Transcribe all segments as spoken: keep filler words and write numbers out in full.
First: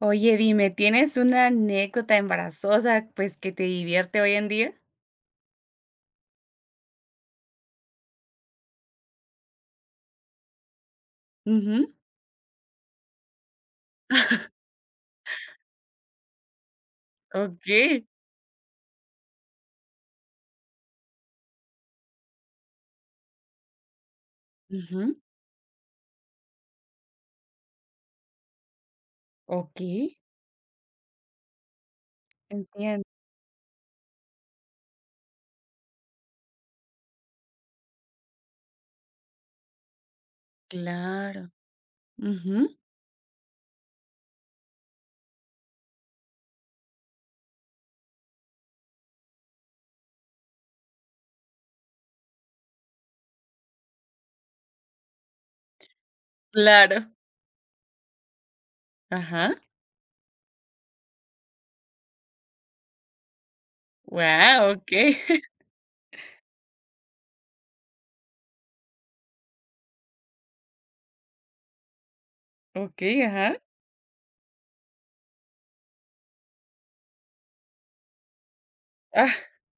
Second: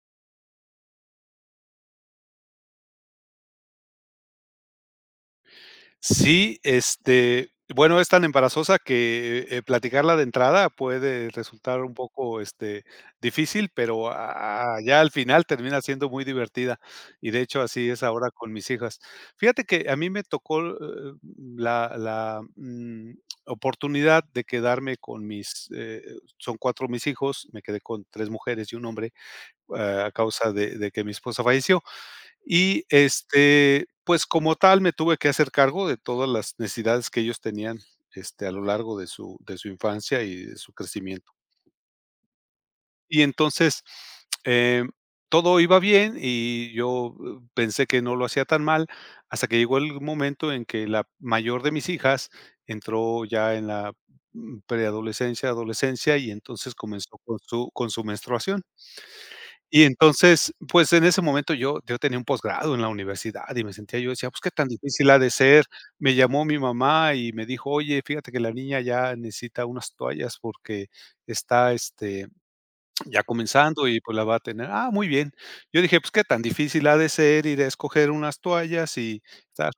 Oye, dime, ¿tienes una anécdota embarazosa, pues, que te divierte hoy en día? Sí, este, bueno, es tan embarazosa que, eh, platicarla de entrada puede resultar Ujú. un poco, este, difícil, pero a a ya al final termina siendo muy divertida, y de hecho, así es Okey. ahora con mis hijas. Fíjate que a mí me tocó, eh, la la, mm, oportunidad de quedarme Ujú. con mis, eh, son cuatro mis hijos, me quedé con tres mujeres y un hombre, eh, Okey. a causa de de que mi esposa falleció. Y, Entiendo. este, pues, como tal, me tuve que hacer cargo de todas las necesidades que ellos tenían, este, a lo largo de su de su infancia y de su crecimiento. Claro. Ujú. Y entonces, em, todo iba bien y yo, eh, pensé que no lo hacía tan mal, hasta que llegó el momento en que la mayor de mis hijas entró ya en la, mm, preadolescencia, adolescencia, y entonces Claro. comenzó con su con su menstruación. Ajá. Y entonces, pues, en ese momento yo yo tenía un posgrado en la universidad y me sentía yo decía: "Pues, qué tan Wow. difícil ha Okey. de ser". Me llamó mi mamá y me dijo: "Oye, fíjate que la niña ya necesita unas toallas porque está, este, ya Okey, ajá. comenzando y, pues, la va a tener". Ah, muy bien. Yo dije: "Pues, qué tan difícil ha de ser ir a escoger unas toallas y Ah, tal".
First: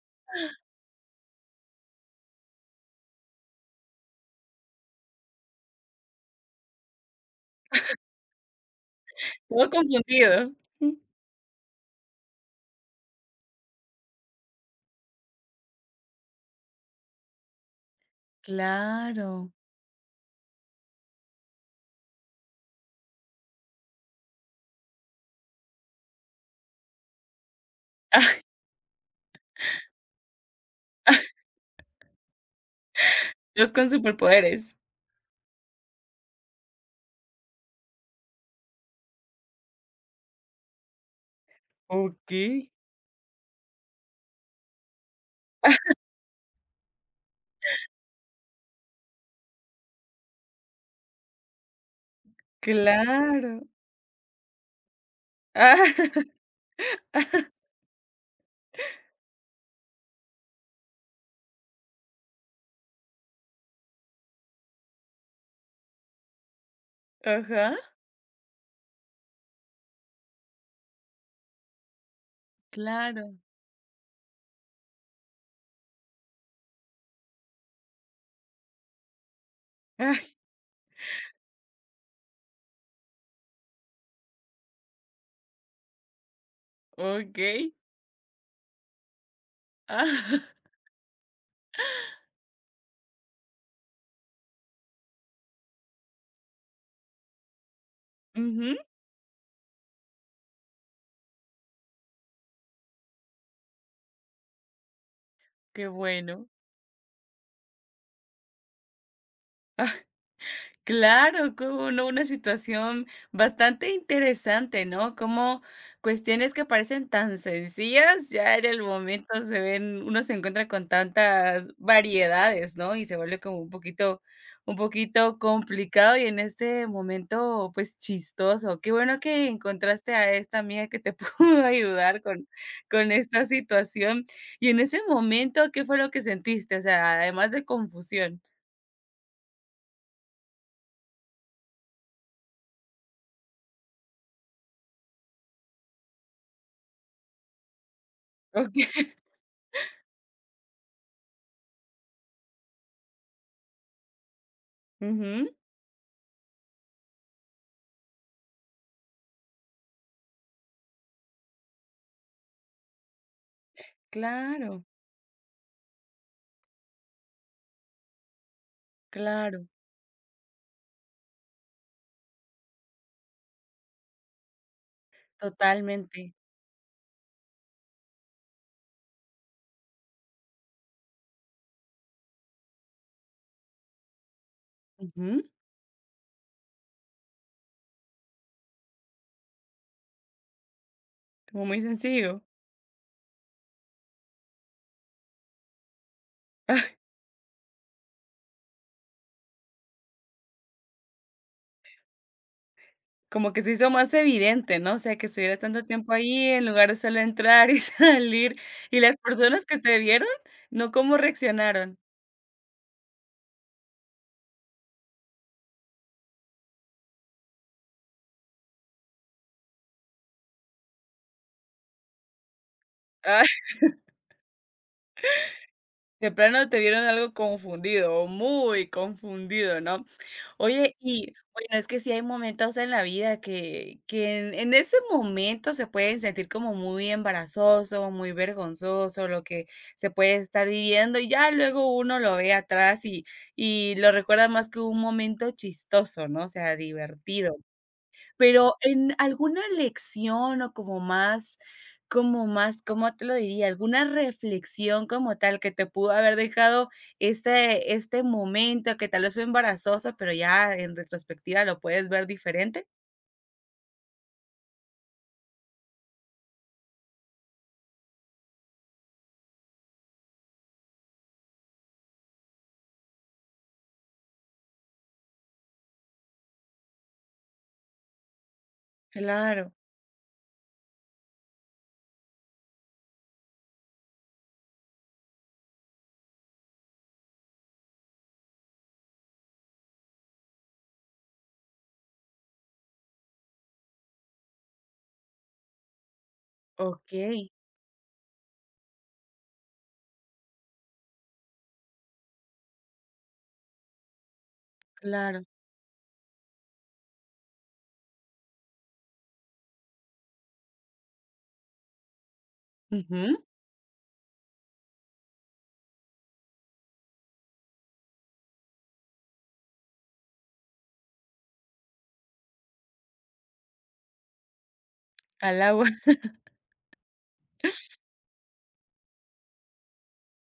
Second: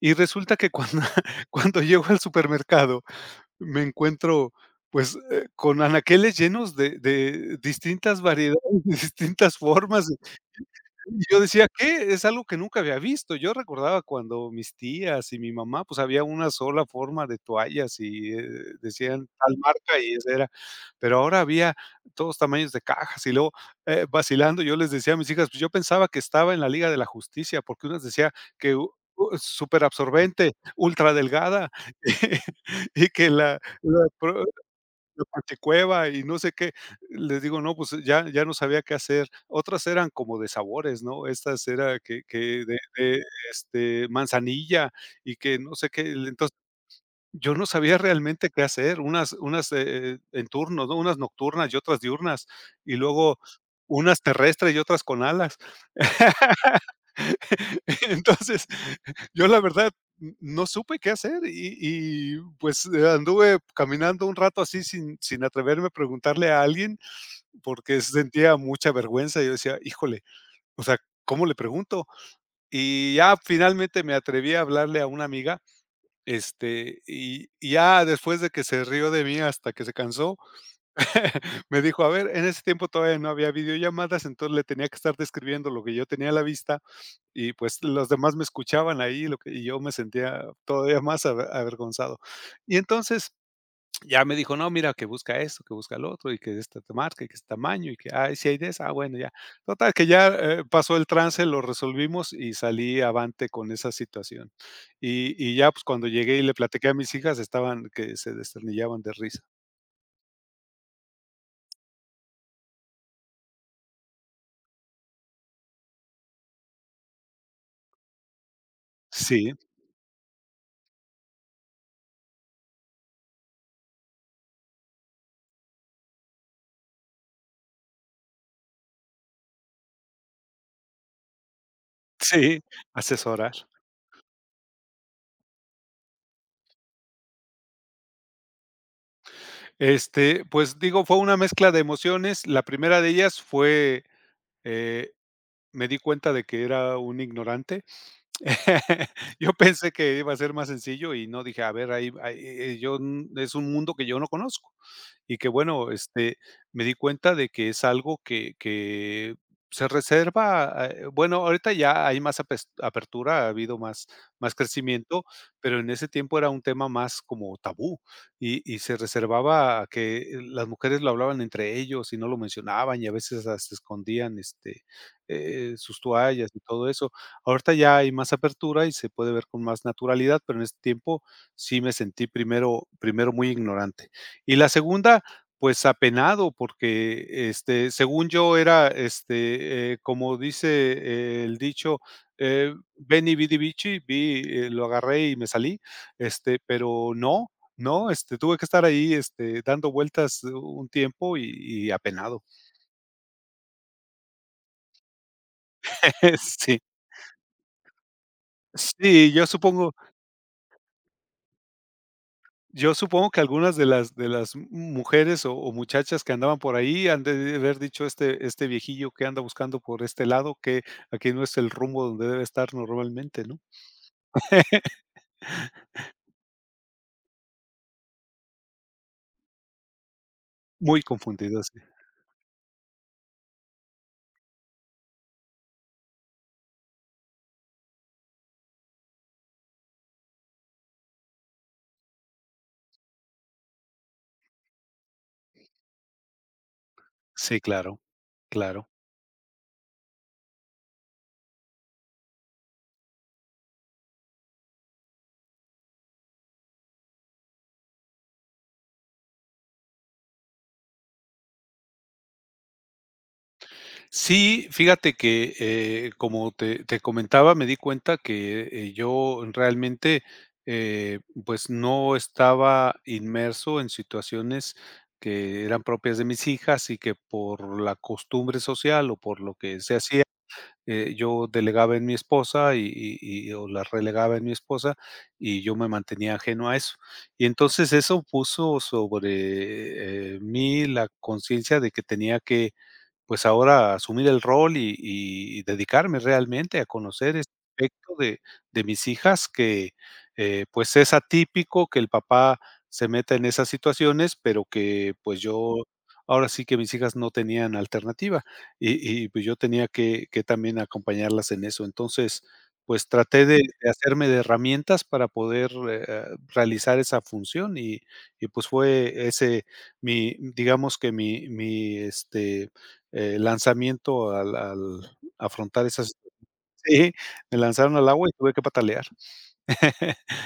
Y resulta que cuando cuando llego al supermercado, me encuentro, pues, eh, con anaqueles llenos de de distintas variedades, de distintas todo formas. confundido. Yo decía: "¿Qué?". Es algo que nunca había visto. Yo recordaba cuando mis tías y mi mamá, pues, había una sola forma de toallas y, eh, decían Claro. tal marca y esa era. Pero ahora había todos tamaños de cajas y luego, eh, vacilando, yo les decía a mis hijas, pues, yo pensaba que estaba en la Liga de la Justicia, porque unas decía Ah, que u u superabsorbente, ultradelgada, y que la Dios con la pro superpoderes. la cueva y no sé qué. Les digo, no, pues ya ya no sabía qué hacer. Otras eran como de sabores, ¿no? Estas era que que Okey. de de, este, manzanilla y que no sé qué. Entonces yo no sabía realmente qué hacer, unas unas, eh, en turnos, ¿no? Unas nocturnas y otras diurnas, y luego Claro. unas terrestres y otras con alas. Ah. Entonces, yo la verdad, n no supe qué hacer y y, pues, eh, anduve caminando un rato así sin sin atreverme a preguntarle a alguien, Ajá. porque sentía mucha vergüenza. Yo decía: "Híjole, o sea, ¿cómo le pregunto?". Y ya Claro. finalmente me atreví a hablarle a una amiga, este, y y ya después de que se rió de mí hasta que se Ay, cansó, me dijo: "A ver", en ese tiempo todavía no había videollamadas, entonces le tenía que estar describiendo lo que yo tenía a la vista y, okey. pues, los demás me escuchaban ahí, lo que y yo me Ah. sentía todavía más aver avergonzado. Y entonces ya me dijo: "No, mira, que busca esto, que busca lo otro, y que de esta ta marca, y que este tamaño, y que, ay, si hay de Ujú. esa, ah, bueno, ya". Total, que ya, eh, pasó el trance, lo resolvimos y salí avante con esa situación. Y y ya, pues, Qué cuando llegué y bueno. le platiqué a mis hijas, estaban que se desternillaban de risa. Claro, como no, una situación bastante interesante, ¿no? Como cuestiones que parecen tan sencillas, ya en el momento Sí, se ven, uno se encuentra con tantas variedades, ¿no? Y se vuelve como un poquito, un poquito complicado y en este momento, pues chistoso. Qué bueno que encontraste a esta amiga que te pudo ayudar con, sí, con esta asesorar. situación. Y en ese momento, ¿qué fue lo que sentiste? O sea, además de confusión. Este, pues, digo, fue una mezcla de emociones. La primera de ellas fue, eh, me di cuenta de que era un ignorante. Ok. Yo pensé que iba a ser más sencillo y no, dije, a ver, ahí ahí, eh, yo, mm, es un mundo que yo no conozco y que Ujú, bueno, este, me di cuenta de que es algo que que se reserva, eh, bueno, ahorita ya hay más apes apertura, ha habido más más claro, crecimiento, pero en ese tiempo era un tema más como tabú y y se claro, reservaba a que las mujeres lo hablaban entre ellos y no lo mencionaban y a veces hasta escondían, este, eh, sus totalmente. toallas y todo eso. Ahorita ya hay más apertura y se puede ver con más naturalidad, pero en ese tiempo sí me sentí primero primero muy ignorante. Y la segunda, Ujú, pues, apenado, porque, este, según yo era, este, eh, como dice, eh, el como muy dicho, sencillo. eh, veni, vidi, vici, vi, eh, lo agarré y me salí, este, pero no, no, este, tuve que estar ahí, este, dando vueltas un tiempo y y apenado. Como que se hizo más evidente, ¿no? O sea, que estuvieras tanto tiempo ahí en Sí. lugar de solo entrar y salir. Y las Sí, yo personas que supongo te vieron, ¿no? ¿Cómo reaccionaron? Yo supongo que algunas de las de las mujeres o o muchachas que andaban por ahí han de haber dicho: "Este este viejillo que anda buscando por este lado, que aquí no es el rumbo donde debe estar normalmente", ¿no? De plano te vieron algo confundido o muy confundido, ¿no? Oye, Muy y confundido, bueno, sí. es que sí hay momentos en la vida que, que en, en ese momento se pueden sentir como muy embarazoso, muy vergonzoso, lo que se puede estar viviendo, y ya luego uno lo ve atrás y, y lo recuerda más que un momento chistoso, ¿no? O sea, divertido. Sí, claro, Pero claro. en alguna lección o como más como más, ¿cómo te lo diría? Alguna reflexión como tal que te pudo haber dejado este este momento que tal vez fue embarazoso, pero ya en retrospectiva lo puedes ver diferente. Sí, fíjate que, eh, como te te comentaba, me di cuenta que, eh, yo realmente, eh, pues, no estaba inmerso en situaciones que eran propias de mis hijas y que por la costumbre social o por lo Claro, que se hacía, eh, yo delegaba en mi esposa y y y o la relegaba en mi esposa, y yo me mantenía ajeno a eso. Y entonces eso puso sobre, eh, mí la conciencia de que tenía que pues ahora asumir el rol y y dedicarme realmente a conocer okey, este aspecto de de mis hijas que, eh, pues, es atípico que el papá se meta en esas situaciones, pero que, pues, claro. yo ahora sí que mis hijas no tenían alternativa y y, pues, yo tenía que que también acompañarlas en eso. Entonces, pues, Ujú, traté de de hacerme de herramientas para poder, eh, realizar esa función y y, pues, fue ese mi, digamos, que mi mi, este eh, lanzamiento al al al afrontar agua. esas sí, me lanzaron al agua y tuve que patalear.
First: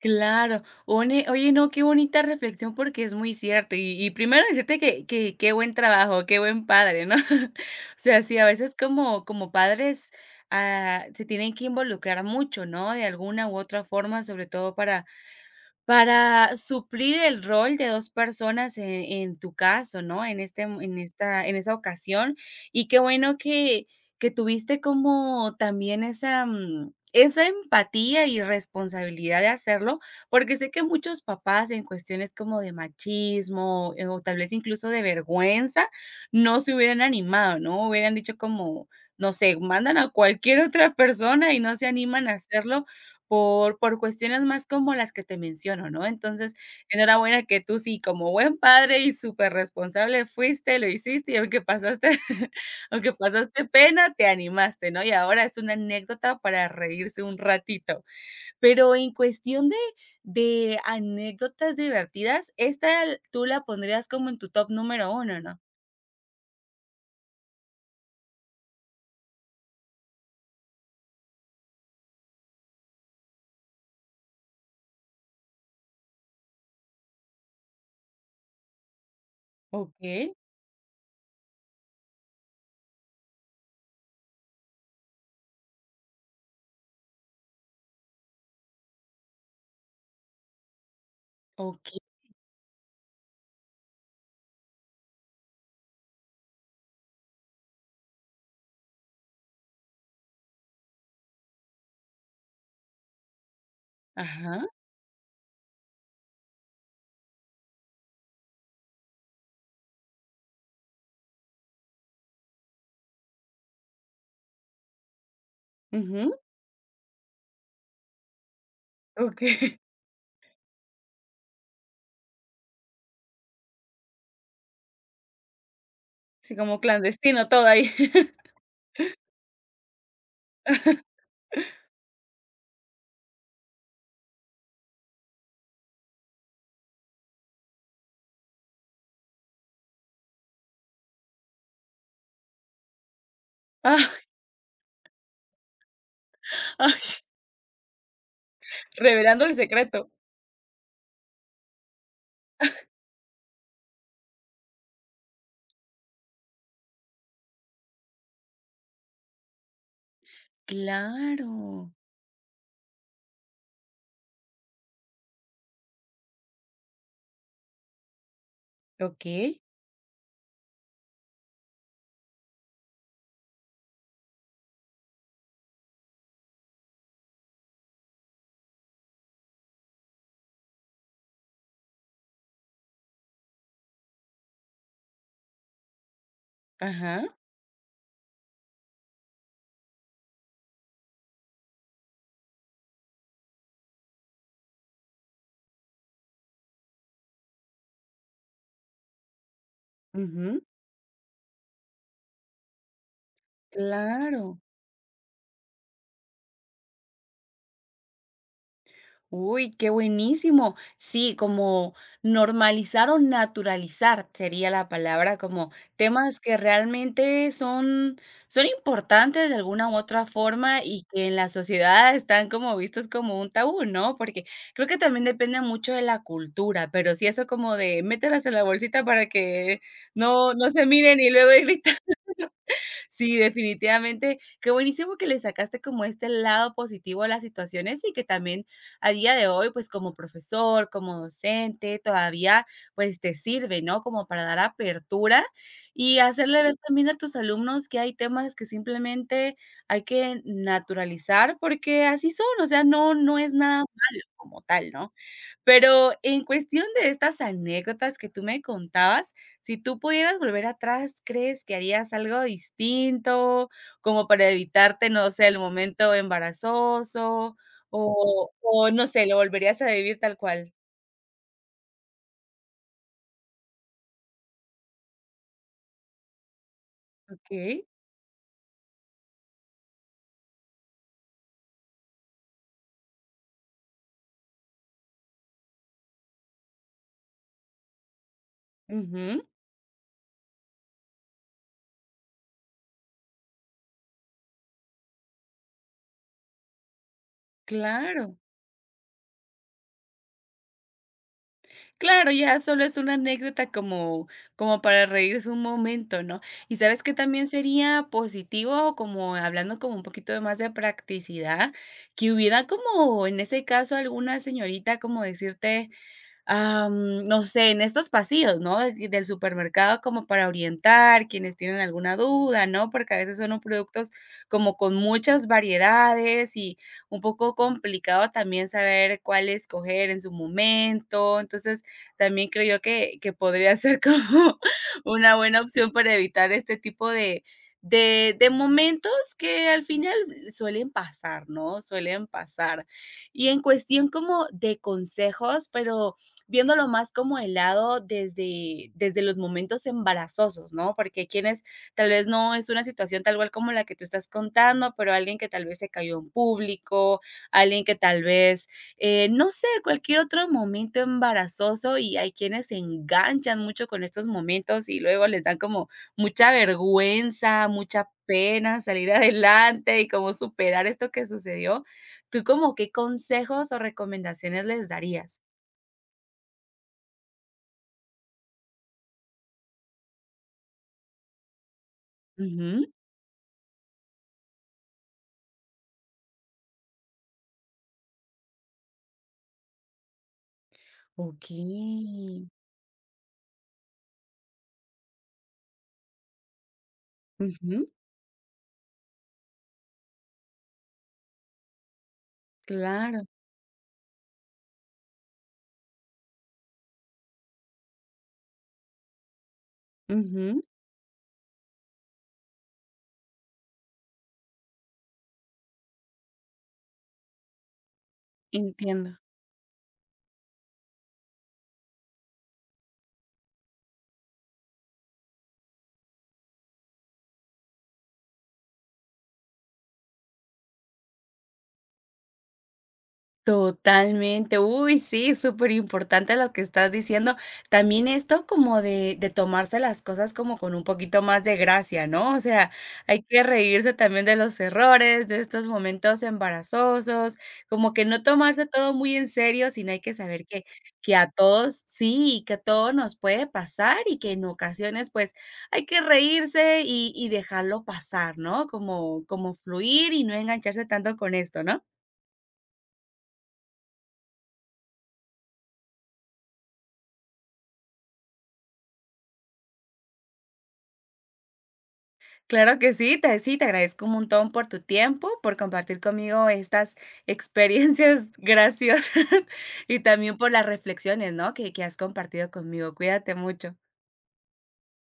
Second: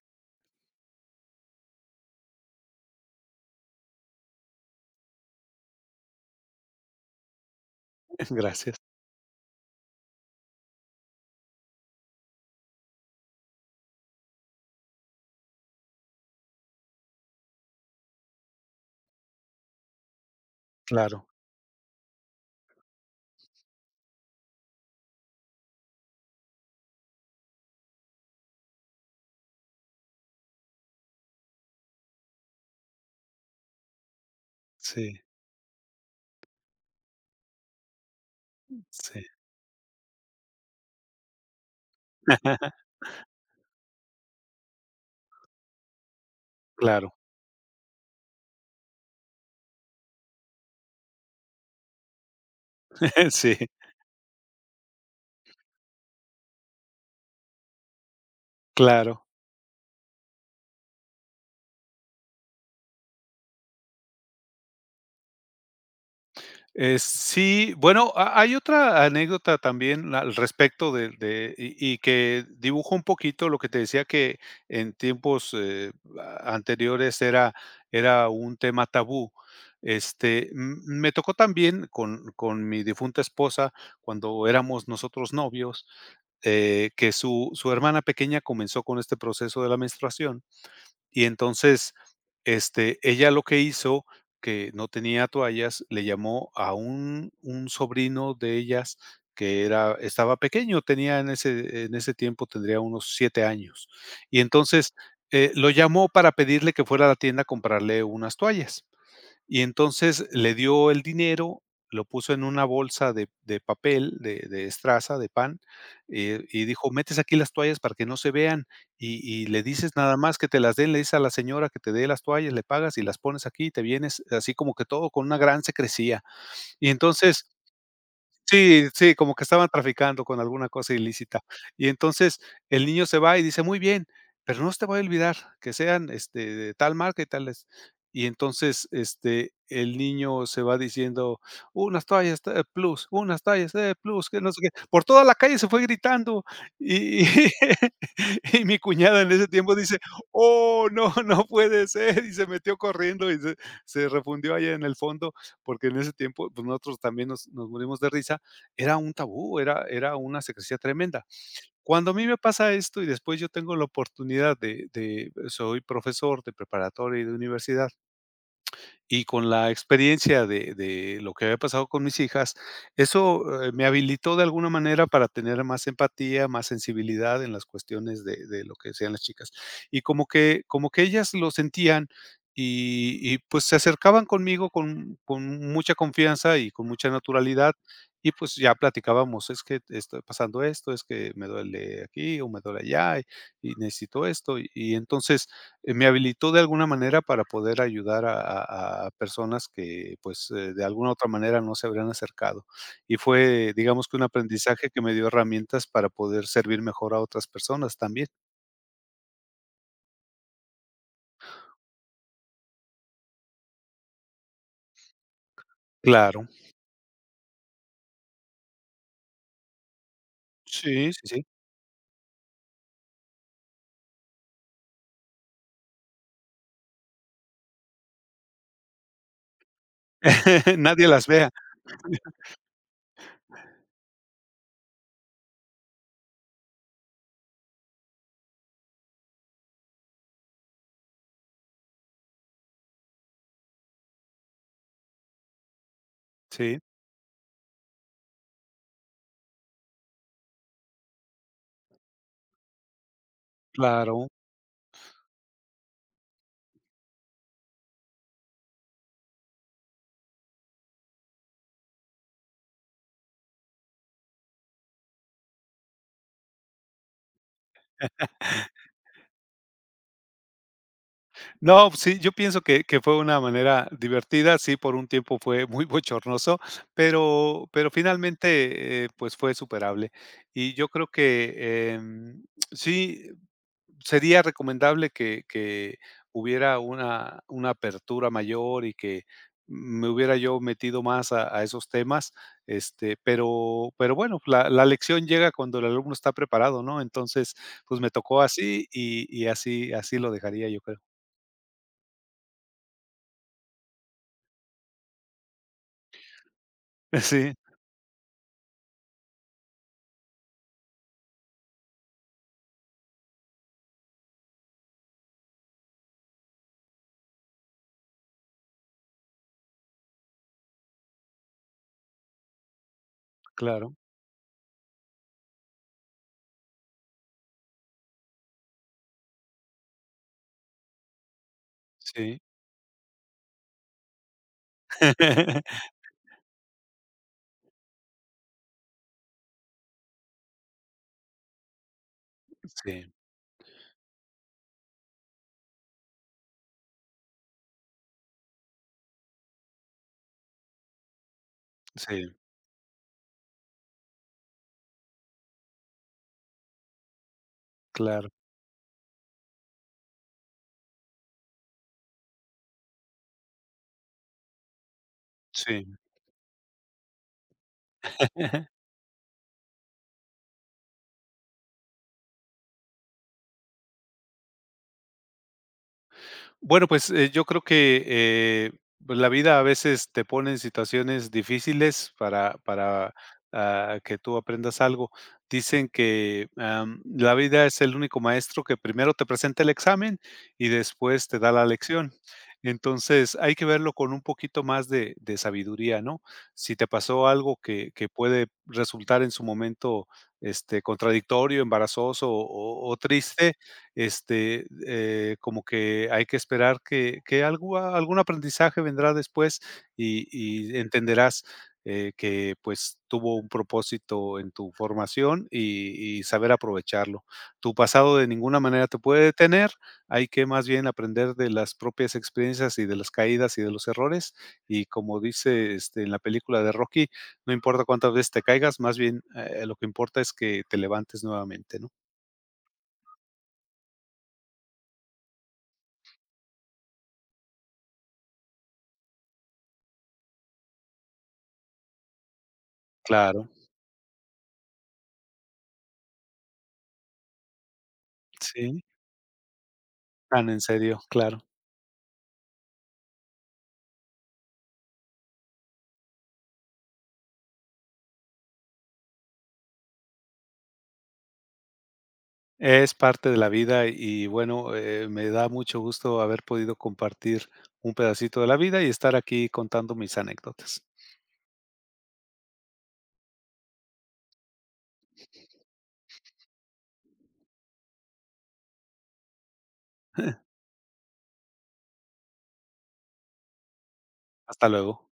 Claro. One oye, no, qué bonita reflexión porque es muy cierto. Y y primero decirte que que qué buen trabajo, qué buen padre, ¿no? O sea, sí, a Gracias. veces como como padres, ah, se tienen que involucrar mucho, ¿no? De alguna u otra forma, sobre todo para para suplir el rol de dos personas e en tu caso, ¿no? En este mo en Claro, esta en esa ocasión, y qué bueno que que tuviste como también esa, mm, esa empatía y responsabilidad de hacerlo, porque sé que muchos papás en cuestiones como de machismo, eh, o tal vez incluso de sí, vergüenza, no se hubieran animado, ¿no? Hubieran dicho como, sí. no sé, mandan a cualquier otra persona y no se animan a hacerlo por por cuestiones más como las que te menciono, ¿no? Entonces, Claro, enhorabuena que tú sí, como buen padre y súper responsable fuiste, lo hiciste, y aunque pasaste aunque sí, pasaste pena, te animaste, ¿no? Y ahora es una anécdota para reírse un ratito. Pero en claro. cuestión de de anécdotas divertidas, ¿esta tú la pondrías como en tu top número uno no? Eh, sí, bueno, ha hay otra anécdota también al respecto de de y y que dibuja un poquito lo que te decía que en tiempos, eh, a anteriores era era un tema tabú. Okey, Este, m me tocó también con con mi difunta esposa, cuando éramos nosotros novios, eh, que su su hermana pequeña comenzó con este proceso de la menstruación. Y entonces, okey. este, ella lo que hizo, que no tenía toallas, le llamó a un un sobrino de ellas que era estaba pequeño, tenía en ese en ese tiempo tendría unos siete años. Y Ajá, entonces, eh, lo llamó para pedirle que fuera a la tienda a comprarle unas toallas. Y entonces le dio el dinero, lo puso en una bolsa de de papel, de de estraza, de pan, ujú, eh, y dijo: "Metes aquí las toallas para que no se vean, y y le okey. dices nada más que te las den, le dices a la señora que te dé las toallas, le pagas y las pones aquí y te vienes", así como que todo con una gran secrecía. Sí, como Y entonces. clandestino todo ahí. Sí, sí, como que estaban traficando con alguna cosa ilícita. Y entonces el niño se va y dice: "Muy bien, pero no se te voy a olvidar que sean, este, de tal marca y tales". Y entonces, este, el niño se va diciendo: "Unas toallas de plus, unas toallas de Ah, plus", que no sé qué. Por toda la calle se fue gritando y y y mi cuñada en ese Revelando el tiempo dice: secreto. "Oh, no, no puede ser", y se metió corriendo y se se refundió allá en el fondo, porque en ese tiempo, pues, nosotros también nos nos morimos de risa. Era un tabú, era era una secrecía tremenda. Claro. Cuando a mí me pasa esto y después yo tengo la oportunidad de de soy profesor de preparatoria y de universidad, y con Okey. la experiencia de de lo que había pasado con mis hijas, eso, eh, me habilitó de alguna manera para tener más empatía, más sensibilidad en las cuestiones de de lo que decían las chicas. Y como que como que ellas lo sentían y y, pues, se acercaban conmigo con con mucha confianza y con mucha Ajá. naturalidad, y, pues, ya platicábamos: "Es que estoy pasando esto, es que me duele aquí o me duele allá y y necesito esto". Y y entonces, eh, me habilitó de alguna manera para poder ayudar a a a personas que, pues, Ujú. eh, de alguna u otra manera no se habrían acercado. Y fue, digamos, que un Claro. aprendizaje que me dio herramientas para poder servir mejor a otras personas también. Uy, qué buenísimo. Sí, como normalizar o naturalizar sería la palabra, como temas Claro. que realmente son son importantes de alguna u otra forma y Sí, sí, que en sí. la sociedad están como vistos como un tabú, ¿no? Porque creo que también depende mucho de la cultura, pero sí eso como de mételas en la bolsita para que no no se Nadie miren las y vea. luego ir Sí, definitivamente. Qué buenísimo que le sacaste como este lado positivo a las situaciones y que también a día de hoy, pues como profesor, como docente, todavía pues te sirve, ¿no? Como para dar apertura y hacerle ver Sí, también a tus alumnos que hay temas que simplemente hay que naturalizar porque así son, o sea, no, no es nada malo claro. como tal, ¿no? Pero en cuestión de estas anécdotas que tú me contabas, si tú pudieras volver atrás, ¿crees que harías algo distinto? Como para evitarte, no sé, el momento embarazoso o o no sé, lo volverías a vivir tal cual. No, sí, yo pienso que que fue una manera divertida. Sí, por un tiempo fue muy bochornoso, ¿Ok? pero pero finalmente, eh, pues, fue superable. Y yo creo que, em, sí sería recomendable que que hubiera una una apertura mayor y que Ujú. me hubiera yo metido más a a esos temas, este, pero pero bueno, la la lección llega cuando el alumno está preparado, ¿no? Entonces, pues, me Claro. tocó así y y así así lo dejaría, yo creo. Claro, ya solo es una anécdota como como para reírse un momento, ¿no? ¿Y sabes que también Sí, sería positivo? Como hablando como un poquito de más de practicidad, que hubiera como, en ese caso, alguna señorita como decirte am, no sé, en estos pasillos, ¿no? De- del supermercado como para orientar quienes tienen alguna duda, ¿no? Porque a veces son un claro, productos como con muchas variedades y un poco complicado también saber cuál escoger en su momento. Entonces, sí. también creo yo que, que podría ser como una buena opción para evitar este tipo de, de, de momentos que al final suelen pasar, ¿no? Suelen pasar. Sí, Y en cuestión como de consejos, pero viéndolo más como el lado desde, desde los momentos embarazosos, ¿no? Porque quienes tal vez sí, no es una situación tal cual como la que tú estás contando, pero alguien que tal vez se cayó en público, alguien que tal claro, vez, eh, no sé, cualquier otro momento embarazoso y hay quienes se enganchan mucho con estos momentos y luego les dan como sí. mucha vergüenza, mucha pena salir adelante y cómo superar esto que sucedió. ¿Tú como qué consejos o recomendaciones les darías? Bueno, pues, eh, yo creo que, eh, pues, la vida a veces te pone en situaciones difíciles para, Ujú. para, ah, que tú aprendas algo. Dicen que, am, la vida es el único maestro que primero te presenta el examen y después te da la lección. Okey. Entonces, hay que verlo con un poquito más de de sabiduría, ¿no? Si te pasó algo Ujú, que que puede resultar en su momento, este, contradictorio, embarazoso o o claro. triste, este, eh, como que hay que esperar que que algo algún aprendizaje vendrá después y Ujú, y entenderás, eh, que, pues, tuvo un propósito en tu formación y y saber aprovecharlo. Tu pasado de ninguna manera te entiendo. puede detener, hay que más bien aprender de las propias experiencias y de las caídas y de los errores, y como dice, este, en la película de Rocky, no importa cuántas veces te caigas, más bien, eh, lo que importa es que te levantes nuevamente, ¿no? Totalmente. Uy, sí, súper importante lo que estás diciendo. También esto como de de tomarse las cosas como con un poquito más de gracia, ¿no? O sea, hay que Claro, reírse también de los errores, de estos momentos embarazosos, como que no tomarse sí. todo muy en serio, sino hay que saber Tan en que serio, que a claro. todos sí, que a todos nos puede pasar y que en ocasiones, pues, hay que reírse y y dejarlo pasar, ¿no? Como como fluir y no engancharse tanto con esto, ¿no? Es parte de la vida y bueno, eh, me da mucho gusto haber podido compartir un pedacito de la vida y estar aquí contando mis anécdotas. Claro que sí, te sí, te agradezco un montón por tu tiempo, por compartir conmigo estas experiencias graciosas y también por las reflexiones, ¿no?, que que has compartido conmigo. Cuídate mucho. Hasta luego.